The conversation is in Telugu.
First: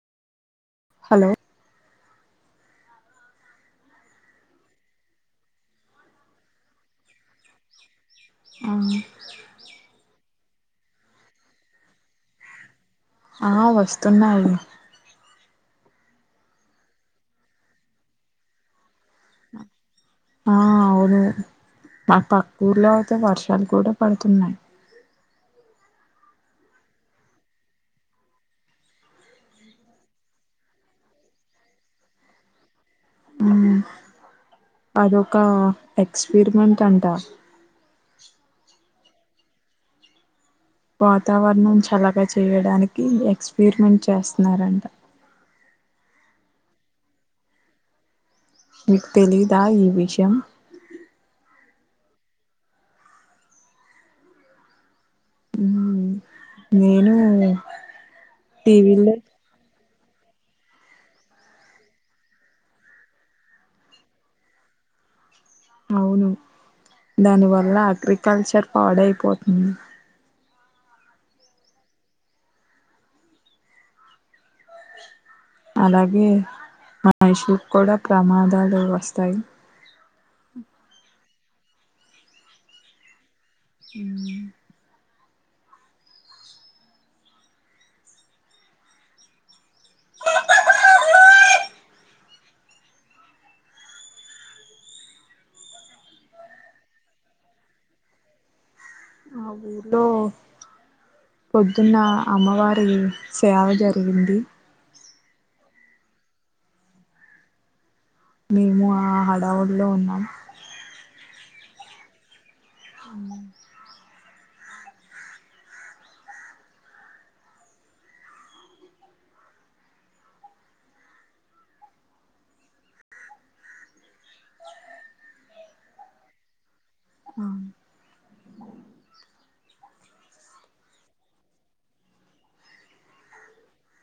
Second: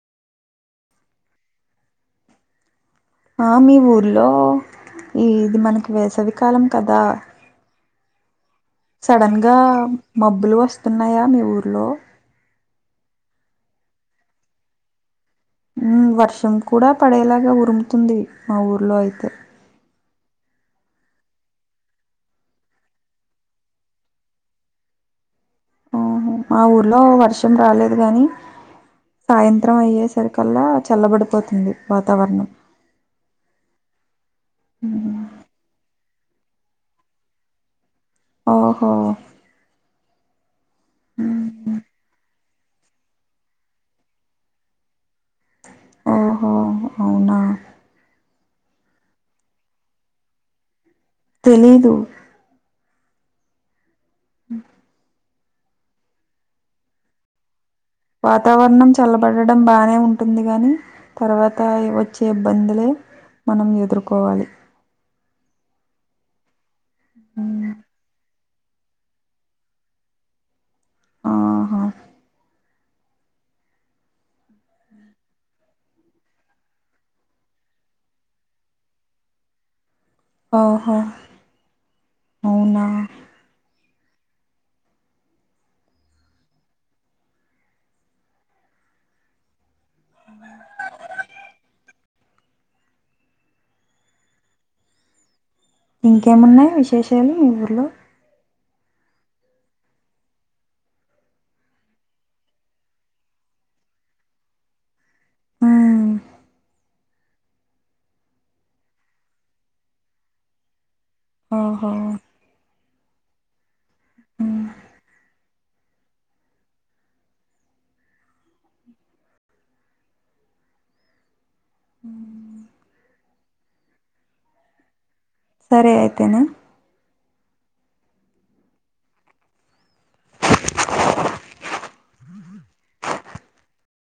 హలో ఆ మీ ఊర్లో ఈ ఇది మనకి వేసవికాలం కదా. సడన్ గా మబ్బులు వస్తున్నయా మీ ఊర్లో? ఆ వస్తున్నాయి. ఉమ్ వర్షం కూడా పడేలాగా ఉరుముతుంది మా ఊర్లో అయితే. ఆ అవును, మా పక్కూర్లో అయితే వర్షాలు కూడా పడుతున్నాయి. ఊహు మా ఊర్లో వర్షం రాలేదు గానీ, సాయంత్రం అయ్యే సరికల్లా చల్లబడిపోతుంది వాతావరణం. ఉమ్. అదొక ఎక్స్పెరిమెంట్ అంటా ఓహో ఉమ్. వాతావరణం చలగా చేయ్ చేయడానికి ఎక్స్పరిమెంట్ చేస్తున్నారంట. ఆహో అవునా. మీకు తెలీదా ఈ విషయం. తెలీదు అ ఉమ్ నేను వాతావరణం టీవీలో చల్లబడడం బానే ఉం. ఉంటుంది గని, తర్వాత వచ్చే ఇబ్బందులే మనం ఎదుర్కోవాలి. అవును దాని వల్ల అగ్రికల్చర్ పాడైపోతుంది. ఆహా అలాగే మన ఇషకి కూడా ప్రమాదాలు వస్తాయి. ఆహో అవునా హ్మ్ ఇంకేమున్నయి విశేషాలు మీ ఊర్లో మా ఊర్లో పొద్దున్న అమ్మవారిది సేవ జరిగింది. ఆ మేము ఆ హడావుడిలో ఉన్నాం. ఓహో ఉమ్ సరే అయితేనా అ